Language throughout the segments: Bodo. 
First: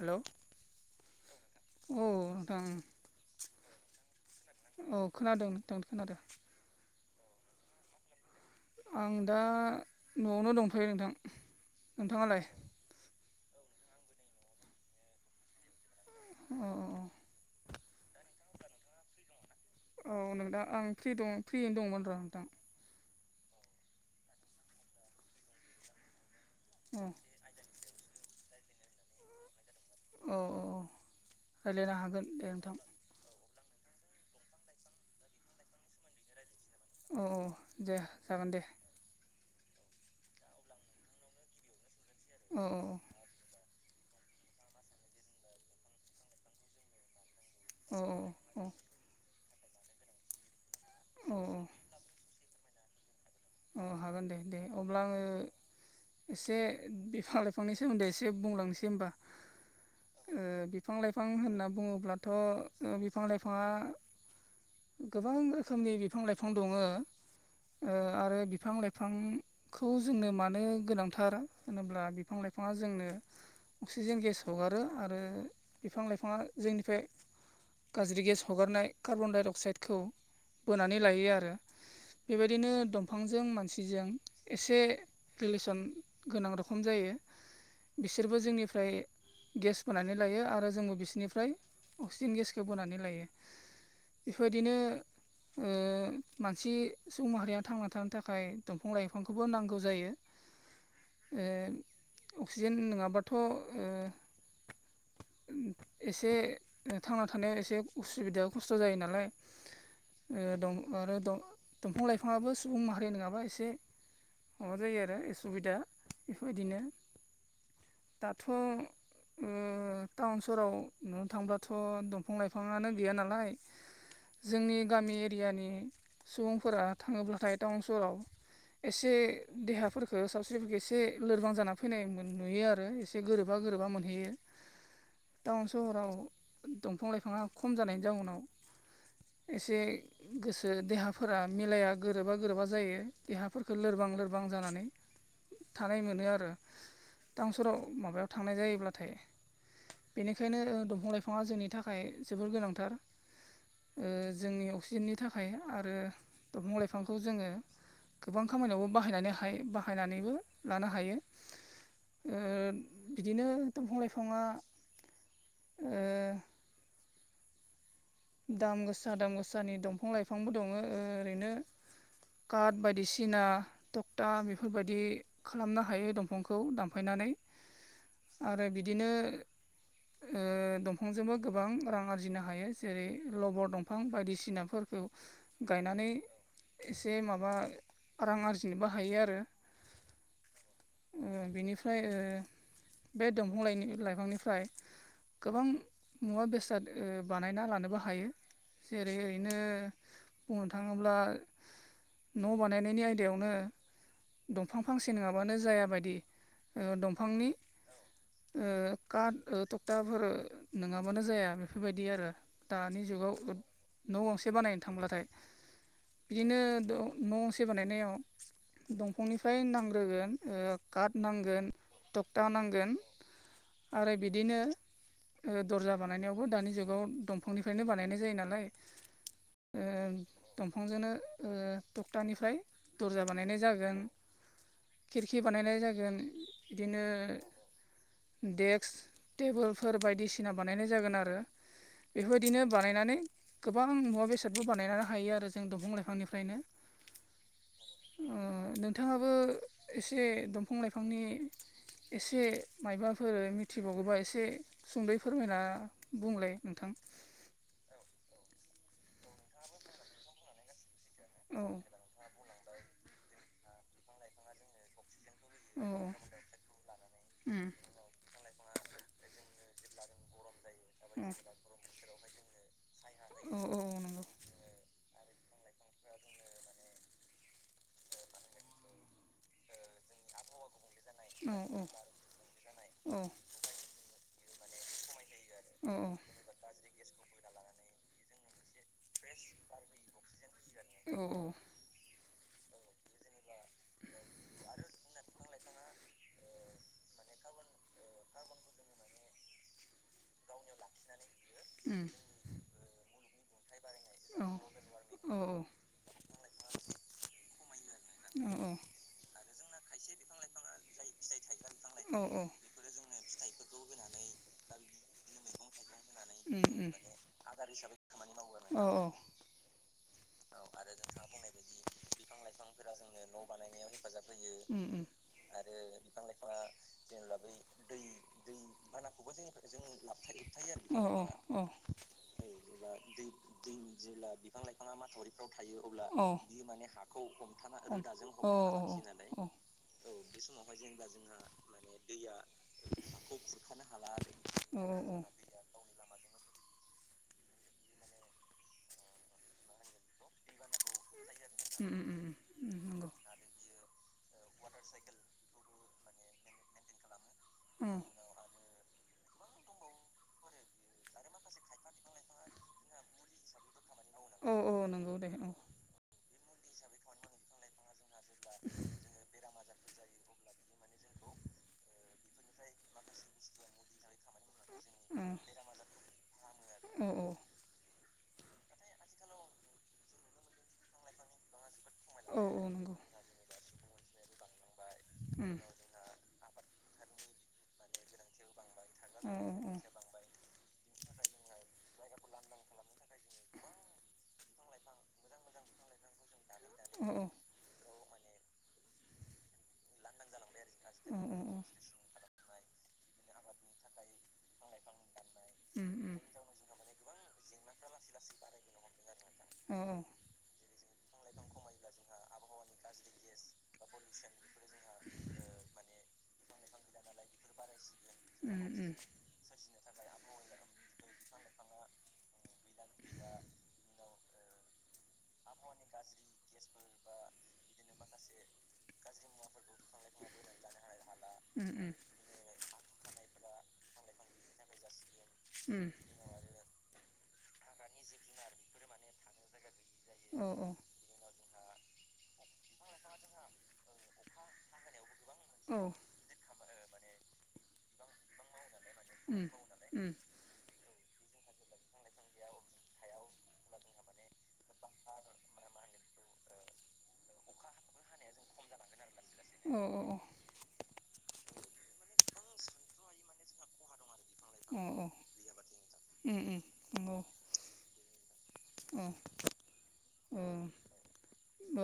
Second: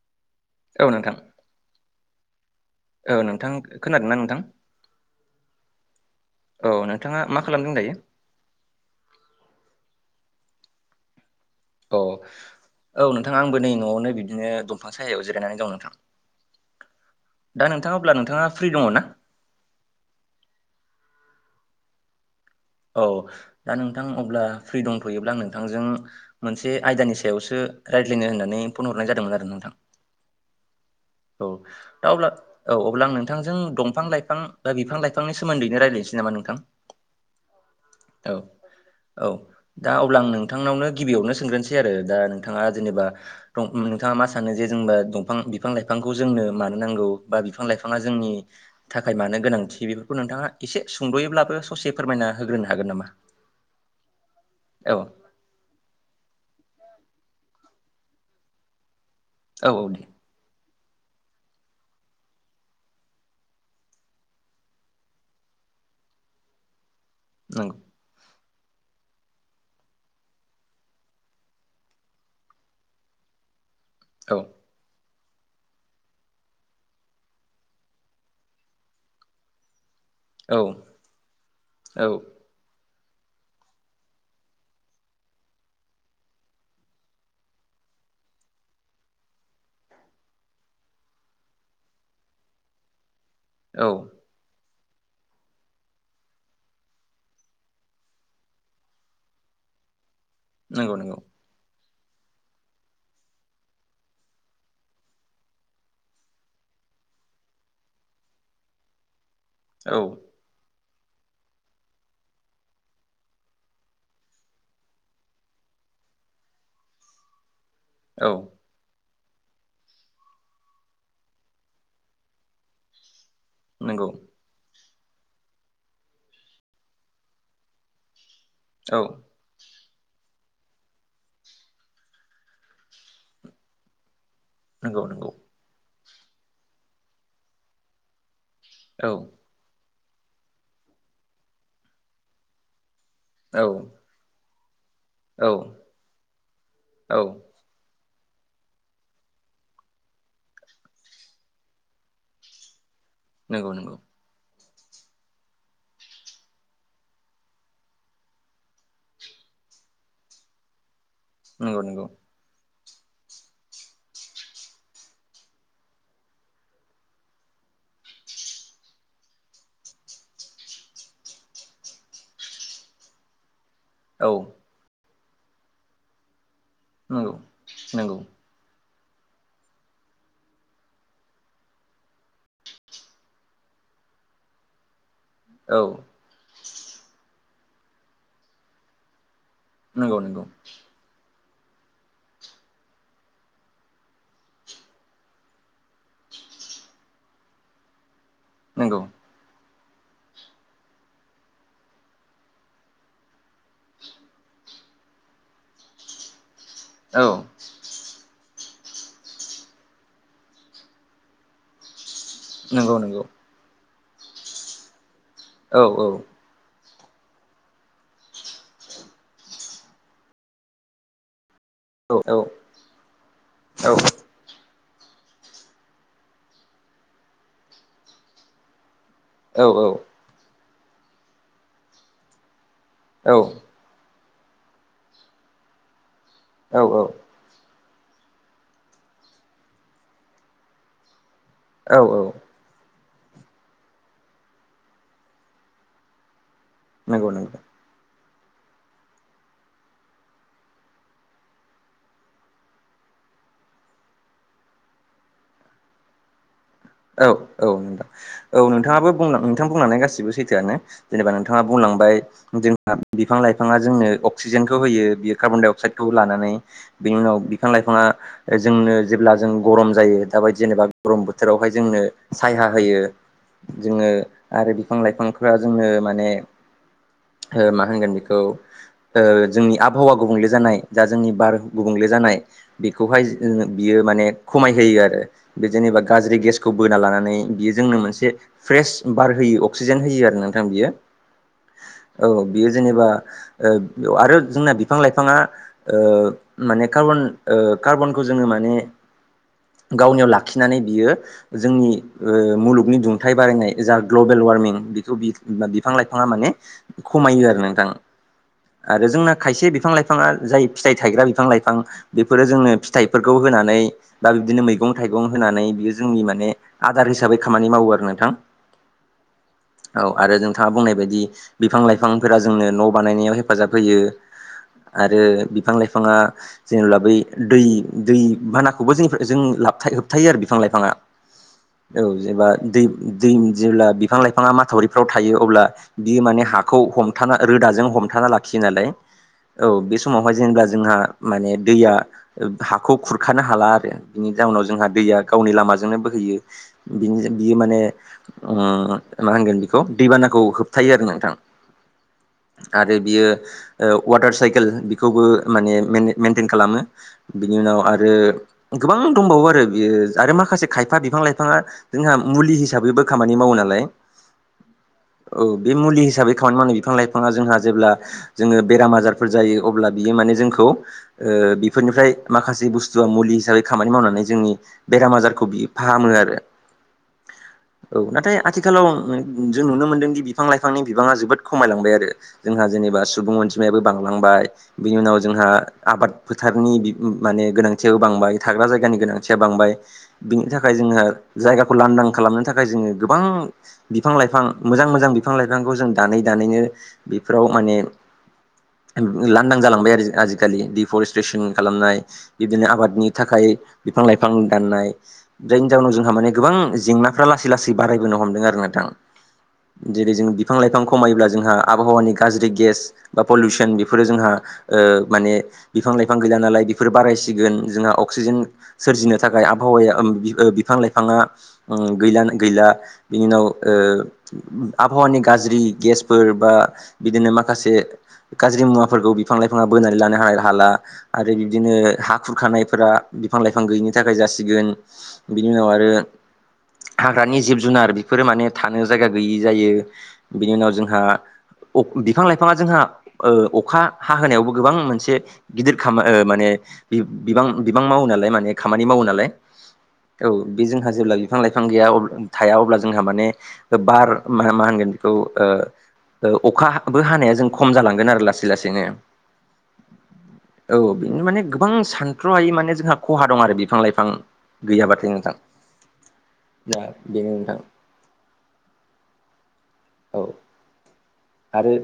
हेल'। औ नोंथां। औ नोंथां औ नोंथां खोनादोंना नोंथां औ खोनादों नोंथां खोनादों। औ नोंथाङा मा खालामदों दायो? आं दा न'आवनो दंथ'यो नोंथां। अ नोंथाङालाय औ नोंथां आंबो नै न'आवनो बिदिनो दंफां सायायाव जिरायनानै दं नोंथां। औ दा नोंथाङा अब्ला नोंथाङा फ्रि दङ ना? औ नोंथां आं फ्रि दं फ्रियैनो दंमोन र' नोंथां। औ दा नोंथां अब्ला फ्रि दंथ'योब्ला आं नोंथांजों मोनसे औ आयदानि सायावसो रायलायनो होननानै फन हरनाय जादोंमोन आरो नोंथां। औ औ। औ रायज्लायनो दा हागोन अब्ला दे नोंथां औ अब्ला आं नोंथांजों दंफां लाइफां बा बिफां लाइफांनि सोमोन्दैनो रायज्लायनोसै। जबा नोंथां औ औ दे औ जागोन दे औ दा अब्ला आं नोंथांनावनो गिबियावनो सोंग्रोनसै आरो दा औ नोंथाङा जेनेबा नोंथाङा मा सानो जे जोंबा दंफां बिफां लाइफांखौ जोंनो मानो नांगौ बा बिफां औ लाइफाङा जोंनि औ थाखाय मानो गोनांथि बेफोरखौ नोंथाङा एसे औ सुंद'योब्लाबो ससे फोरमायना होग्रोनो हागोन नामा अ हागोन दे दे औ अब्ला आङो एसे बिफां लाइफांनि सोमोन्दै एसे बुंलांनोसै होमबा औ औ दे बिफां लाइफां होनना बुङोब्लाथ' बिफां लाइफाङा गोबां रोखोमनि बिफां लाइफां दङो। [unintelligible] ओ आरो बिफां लाइफां खौ जोंनो मानो गोनांथार होनोब्ला बिफां लाइफाङा जोंनो अक्सिजेन औ गेस हगारो आरो बिफां लाइफाङा जोंनिफ्राय गाज्रि गेस हगारनाय कार्बनडाइ अक्साइडखौ औ बोनानै लायो आरो औ बेबायदिनो दं बिफांजों मानसिजों एसे रिलेसन गोनां रोखोम जायो बिसोरबो जोंनिफ्राय गेस बोनानै लायो आरो जोंबो बिसोरनिफ्राय अक्सिजेन गेसखौ बोनानै लायो। औ। बेफोरदिनो ओ मानसि सुबुं माहारिया थांना। थानो थाखाय दंफां लाइफांखौबो नांगौ जायो। नंगौ नंगौ। ओ अक्सिजेन नोङाबाथ' ओ। एसे थांना थानायाव एसे उसुबिदा खस्थ' जायो नालाय। औ ए दं आरो दं दंफां लाइफाङाबो सुबुं माहारि नोङाबा एसे। माबा जायो आरो उसुबिदा बेफोरबायदिनो औ दाथ'। ओ टाउन सहराव नुनो थांब्लाथ' दंफां लाइफाङानो गैया नालाय। नंगौ। जोंनि गामि एरियानि सुबुंफोरा थाङोब्लाथाय टाउन सहराव। औ एसे। देहाफोरखौ सावस्रिफोरखौ एसे लोरबां जाना फैनाय नुयो आरो एसे गोरोबा गोरोबा मोनहैयो। नंगौ नंगौ। टाउन सहराव दंफां लाइफाङा खम जानायनि जाउनाव। औ। एसे गोसो देहाफोरा मिलाया गोरोबा गोरोबा जायो औ देहाफोरखौ लोरबां लोर बां जानानै औ थानाय मोनो आरो टा फोराव माबायाव थांनाय जायोब्लाथाय। बेनिखायनो दंफां लाइफाङा जोंनि थाखाय जोबोर गोनांथार। नंगौ नंगौ। ओ जोंनि अक्सिजेननि थाखाय आरो दंफां लाइफां। खौ जोङो गोबां खामानियावबो बाहायनानैहाय बाहायनानैबो लानो हायो। नंगौ नंगौ। ओ बिदिनो दंफां लाइफाङा ओ। दाम गोसा दाम गोसानि दंफां लाइफांबो दङ ओरैनो। काट बायदिसिना थक्था औ बेफोरबायदि खालामनो हायो दंफांखौ दा नंगौ नंगौ। आरो बिदिनो ओ दंफांजोंबो गोबां रां आरजिनो हायो। जेरै लबर दंफां बायदि सिनाफोरखौ औ गायनानै एसे माबा रां आरजिनोबो हायो आरो। नोंगौ नोंगौ। ओ बिनिफ्राय ओ बे दंफां लाइ लाइफांनिफ्राय गोबां मुवा बेसाद ओ बानायना लानोबो हायो नंगौ जेरै ओ ओइनो बुंनो थाङोब्ला न' बानायनायनि आयदायावनो दंफां फांसे नोङाबानो जायाबायदि। ओ औ दंफांनि ओ कात ओ थक्टाफोर नोङाबानो जाया बेफोरबायदि आरो। नंगौ दानि नंगौ जुगाव न' गंसे बानायनो थांब्लाथाय। औ औ। बिदिनो द न' से बानायनायाव। दंफांनिफ्राय नांग्रोगोन ओ काट नांगोन। औ औ थक्था नांगोन औ आरो। बिदिनो ओ दर्जा बानायनायावबो दानि जुगाव। दंफांनिफ्रायनो बानायनाय जायो नालाय औ ओ। दंफांजोंनो ओ थखथानिफ्राय दर्जा बानायनाय जागोन। खिरखि बानायनाय जागोन औ बिदिनो। देक्स टेबोलफोर बायदिसिना बानायनाय जागोन आरो। औ बेफोरबायदिनो बानायनानै गोबां मुवा बेसादबो बानायनानै हायो आरो जों दंफां लाइफांनिफ्रायनो। नोंगौ नोंगौ। ओ नोंथाङाबो एसे दंफां लाइफांनि एसे माइबाफोर मिथि बावगौबा एसे सुंदै फोरमायना बुंलाय नोंथां। औ औ नोंथां। औ नोंथाङाबो बुंलां नोंथां बुंलांनाय गासिबो सैथोआनो। जेनेबा औ नोंथाङा बुंलांबाय जों [unintelligible] बिफां लाइफाङा जोंनो अक्सिजेनखौ होयो बियो कार्बन डाइ औ उम अक्साइडखौ लानानै। बेनि उनाव बिफां लाइफाङा जोंनो जेब्ला जों गरम जायो दाबायदि जेनेबा गरम बोथोरावहाय जोंनो सायहा होयो। अ औ जोङो नंगौ आरो बिफां लाइफांफोरा जोंनो माने ओ मा होनगोन बेखौ ओ जोंनि आबहावा गुबुंले जानाय दा जोंनि औ बार गुबुंले जानाय औ बिखौहाय ओ बियो माने खमायहोयो आरो। बे जेनेबा औ गाज्रि गेसखौ बोना लानानै बियो जोंनो मोनसे फ्रेस औ उम औ उम औ उम औ बार होयो अक्सिजेन होयो आरो नोंथां बियो। औ बेयो जेनेबा ओ आरो जोंना बिफां लाइफाङा ओ माने कार्बन ओ कार्बनखौ जोङो माने गावनियाव लाखिनानै बियो जोंनि ओ मुलुगनि दुंथाइ बारायनाय जा ग्लबेल वार्मिं बेखौ [unintelligible] बिफां लाइफाङा माने खमायो आरो नोंथां। औ औ आरो जोंना खायसे बिफां लाइफाङा जाय फिथाइ थायग्रा बिफां लाइफां बेफोरो जोंनो फिथाइफोरखौ होनानै बा बिबदिनो मैगं थाइगं होनानै बियो जोंनि माने आदार हिसाबै खामानि मावो आरो नोंथां। औ आरो जों थाङा बुंनाय बायदि बिफां लाइफांफोरा जोंनो न' बानायनायाव हेफाजाब होयो आरो बिफां लाइफाङा जेनेब्ला बै दै दै बाना [inaudible] लाइफाङा औ औ औ। औ जेनबा दै दैनि जेब्ला बि बिफां लाइफाङा माथावरिफ्राव थायो अब्ला बियो माने हाखौ हमथाना रोदाजों हमथाना लाखियो नालाय औ बे समावहाय जेनेब्ला जोंहा माने दैया ओ हाखौ खुरखानो हाला आरो। बिनि जउनाव औ जोंहा दैया गावनि लामा जोंनो बोहैयो। बिनजो बियो माने उम मा होनगोन खौ दैबानाखौ होबथायो आरो नोंथां उम उम उम उम आरो नंगौ बियो ओ वाटार साइकेल बेखौबो माने मेन मेेनटेन खालामो बिनि उनाव आरो गोबां दंबावो आरो बेयो आरो माखासे खायफा बिफां लाइफाङा जोंहा मुलि हिसाबैबो खामानि मावो नालाय औ औ नंगौ दे औ बे मुलि हिसाबै खामानि मावनो बिफां लाइफाङा जोंहा जेब्ला जोङो बेराम आजारफोर जायो अब्ला बियो माने जोंखौ ओ बेफोरनिफ्राय माखासे बुस्थुआ मुलि हिसाबै खामानि मावनानै जोंनि बेराम आजारखौ बि फाहामो आरो औ औ नाथाय आथिखालाव जों नुनो मोनदों बि फां लाइफांनि बिबाङा जोबोद खमायलांबाय आरो औ जोंहा नंगौ जेनेबा सुबुं अनजिमायाबो बांलांबाय। बिनि उनाव जोंहा उम आबाद फोथारनि बि माने गोनांथियाबो बांबाय थाग्रा जायगानि औ गोनांथिया औ बांबाय बिनि थाखाय जोङो जायगाखौ लानदां खालामनो थाखाय जोङो गोबां बिफां लाइफां मोजां मोजां बिफां लाइफांखौ जों दानै दानैनो औ औ बिफोराव माने ओम लानदां जालांबाय आरो आजिखालि उम उम डफरेस्ट्रेसन खालामनाय बिब्दिनो आबादनि थाखाय बिफां लाइफां दाननाय जायनि जाउनाव जोंहा माने गोबां जेंनाफ्रा लासै लासै बारायबोनो हमदों आरो नोंथां। नोंथां औ जेरै जों बिफां लाइफां खमायोब्ला जोंहा आबहावानि गाज्रि गेस बा पलिउसन बेफोरो जोंहा ओ माने बिफां लाइफां गैला नालाय बेफोर बारायसिगोन जोंहा अक्सिजेन सोरजिनो थाखाय आब आबहावाया बिफां लाइफाङा गैलानो गैला बिनि उनाव ओ आबहावानि गाज्रि गेसफोर बा बिदिनो माखासे गाज्रि मुवाफोरखौ बिफां लाइफांङा बोनानै लानो हानाय हाला आरो उम बिदिनो उम हा खुरखानायफोरा बिफां लाइफां गैयिनि थाखाय जासिगोन सिगोन बिनि उनाव उम आरो हाग्रानि जिब जुनार बेफोरो माने थानो जायगा गैयि जायो औ बिनि औ उनाव जोंहा बिफां लाइफांङा जोंहा ओ अखा हाहोयावबो गोबां मोनसे गिदिर औ ख बिबां माने बिबां बिबां मावो नालाय माने खामानि मावो नालाय उम उम औ बे जोंहा जेब्ला बिफां लाइफां गैया थाया अब्ला जोंहा माने बार मा होनगोन बेखौ ओ अखाबो हानाया जों उम खम जालांगोन आरो लासै लासैनो। औ औ औ औ बेनो माने गोबां सानथ्र'हायै माने जोंहा खहा दं आरो बिफां लाइफां गैयाबाथाय नोंथां। ए ए दा बेनो नोंथां अ औ। ओं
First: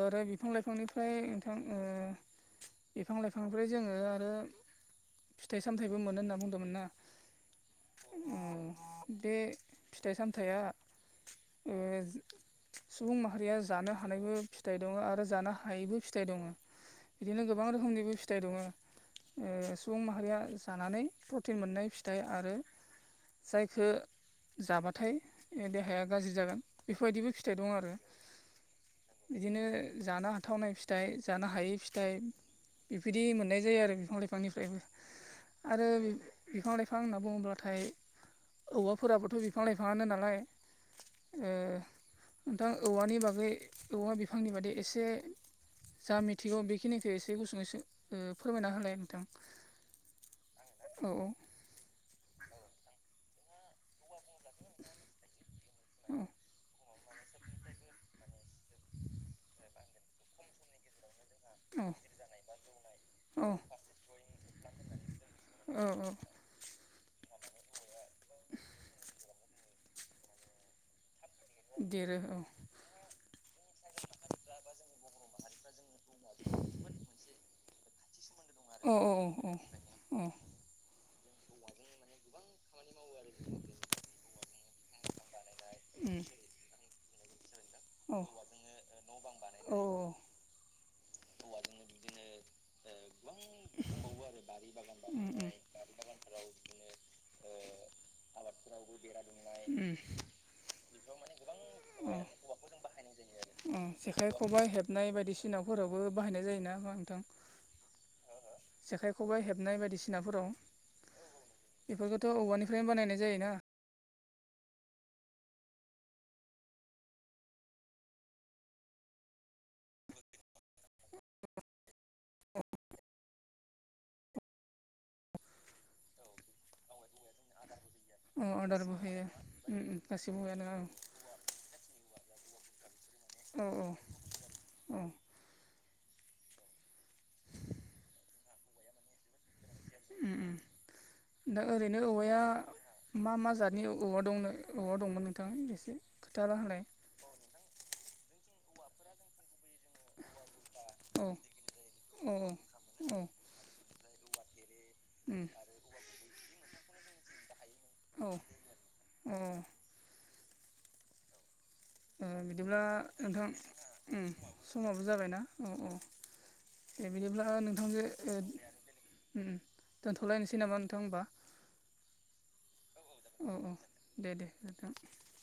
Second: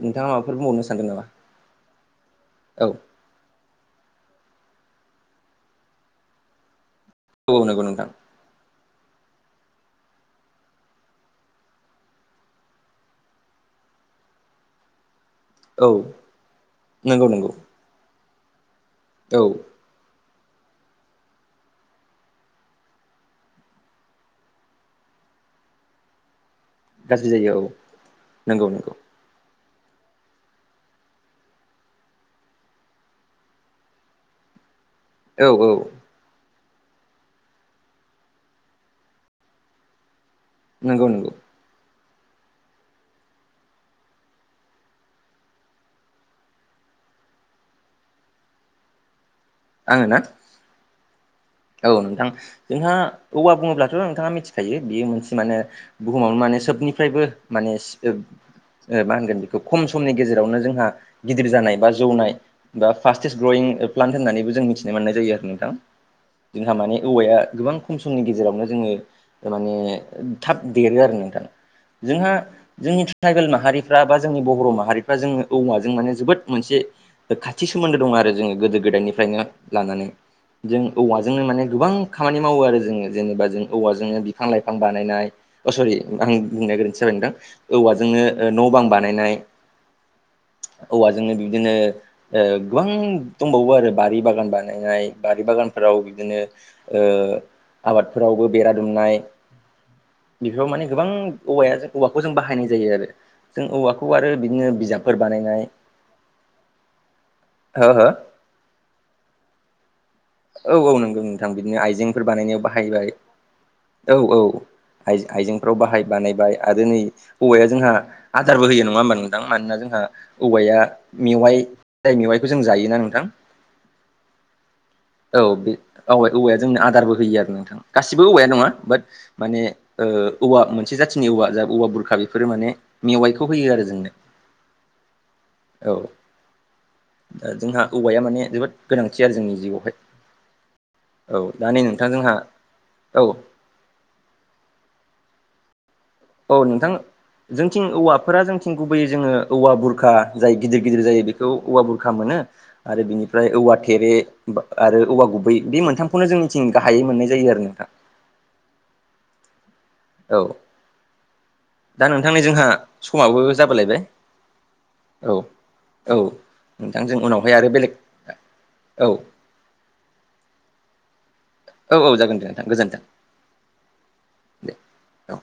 आरो नोंथाङा बिफां माबाफोर बुंबावनो सानदों लाइफांनिफ्राय नामा नोंथां ओ औ बिफां लाइ बिफांफ्राय जोंङो आरो फिथाइ सामथायाइबो मोनो होनना बुंदोंमोन ना। औ नंगौ नोंथां। ओ बे फिथाइ सामथाइया ओ‌ सुबुं माहारिया जानो हानायबो फिथाइ दंङो आरो जानो औ हायैबो फिथाइ दङ नंगौ बिदिनो नंगौ गोबां रोखोमनिबो फिथाइ दङ। औ ओ सुबुं माहारिया जानानै प्रटिन मोननाय फिथाइ आरो [unintelligible] जाबाथाय देहाया गाज्रि जागोन। गाज्रि बेफोरबायदिबो जायो फिथाइ औ दं आरो। नंगौ नंगौ बिदिनो जानो हाथावनाय फिथाइ जानो हायि फिथाइ बेबायदि मोननाय जायो आरो बिफां लाइफांनिफ्रायबो। औ औ आरो बिफां लाइफां होनना बुंङोब्लाथाय औवाफोराबोथ' बिफां लाइफाङानो नालाय नंगौ नंगौ। ओ नोंथां औवानि बागै औवा बिफांनि बादै एसे जा मिथिगौ बेखिनिखौ एसे गुसुंयै सो ओ फोरमायना होलाय नोंथां। आंङो ना? औ औ। औ नोंथां जोंहा औवा बुंङोब्लाथ नोंथांङा मिथिखायो बेयो मोनसे माने औ बुहुमावनो माने सोबनिफ्रायबो माने [unintelligible] ओ मा होनगोन बेखौ खम समनि गेजेरावनो जोंहा गिदिर जानाय औ बा जौनाय बा फास्टेस्ट औ ग्रयिं प्लान्ट होननानैबो जों मिथिनो मोननाय जायो आरो नोंथां। औ औ जोंहा माने औवाया गोबां खम समनि गेजेरावनो जोंङो माने थाब देरो आरो नोंथा। देरो औ। जोंनि ट्राइबेल माहारिफ्रा बा जोंनि बर' माहारिफ्रा जोंङो औवाजों माने जोबोद मोनसे खाथि सोमोन्दो दं आरो जोंङो गोदो औ गोदायनिफ्रायनो औ लानानै। औ जों औवाजों गोबां खामानि मावो आरो जोङो जेरैहाय बिफां लाइफां बानायनाय जेरै आं बुंनाय बायदिसो जाबाय नोंथां न' बां बानायनाय ओ औवाजोंनो माने गोबां खामानि मावो आरो जोङो जेनेबा जों औवाजोंनो बिफां लाइफां बानायनाय। अ सरि आं बुंनाया गोरोन्थि जाबाय नोंथां औवाजोंनो न' बां बानायनाय औवाजोंनो बिदिनो ओ गोबां दंबावो आरो बारि बागान बानायनाय बारि बागान। बिदिनो ओ आबादफोरावबो बेरा दुमनाय बेफोराव माने गोबां औवाया औवाखौ जों बाहायनाय जायो आरो। जों ओं औवाखौ आरो जेखाइ खबाइ बिदिनो हेबनाय बिजाबफोर बानायनाय बायदिसिनाफोरावबो बाहायनाय जायोना नंङा नोंथां। हो हो। जेखाइ खबाइ हेबनाय बायदिसि औ औ नंगौ नोंथां बिदिनो आइजेंफोर बेफोरखौथ' बानायनायाव औवानिफ्रायनो बाहायबाय बानायनाय जायोना औ औ। आइ आइजेंफ्राव बाहाय बानायबाय आरो नै औवाया जोंहा आदारबो होयो नंङा होमबा नोंथां मानोना जोंहा औवाया मेवाइ जाय मेवाइखौ जों जायोना नोंथां‌। औ बे औ औवाया जोंनो आदारबो होयो आरो नोंथां गासिबो अ औवाया नङा आदारबो बाट होयो माने उम उम ओ गासिबो औवा औवायानो औ मोनसे जाथिनि औवा जा औवा बुरखा बेफोरो माने मेवाइखौ औ होयो आरो औ जोंनो। औ। औ दा जोंहा औवाया माने जोबोद गोनांथि आरो जोंनि जिउआवहाय। उम्म औ उम्म दा नै ओरैनो नोंथां जोंहा औवाया औ मा मा जाद नि औवा दं औवा दंमोन नोंथां गासै? औ नोंथां जोंथिं औवाफोरा जोंथिं गुबैयै जोङो औवा बुर बुरखा जाय गिदिर गिदिर जायो औ बेखौ औवा बुरखा औ मोनो आरो औ बिनिफ्राय औवा थेरे आरो औवा उम गुबै बे मोनथामखौनो जोंनिथिं गाहायै मोननाय जायो आरो नोंथां। औ अ। औ। दा नोंथांनि जोंहा बिदिब्ला समाबो नोंथां जाबोलायबाय उम्म समाबो जाबायना औ औ। ए नोंथांजों बिदिब्ला उनावहाय आरो बेलेग नोंथांजो औ उम्म दोनथ'लायनोसै नामा नोंथां होमबा? औ औ जागोन दे नोंथां गोजोन्थों। औ औ दे दे नोंथां। औ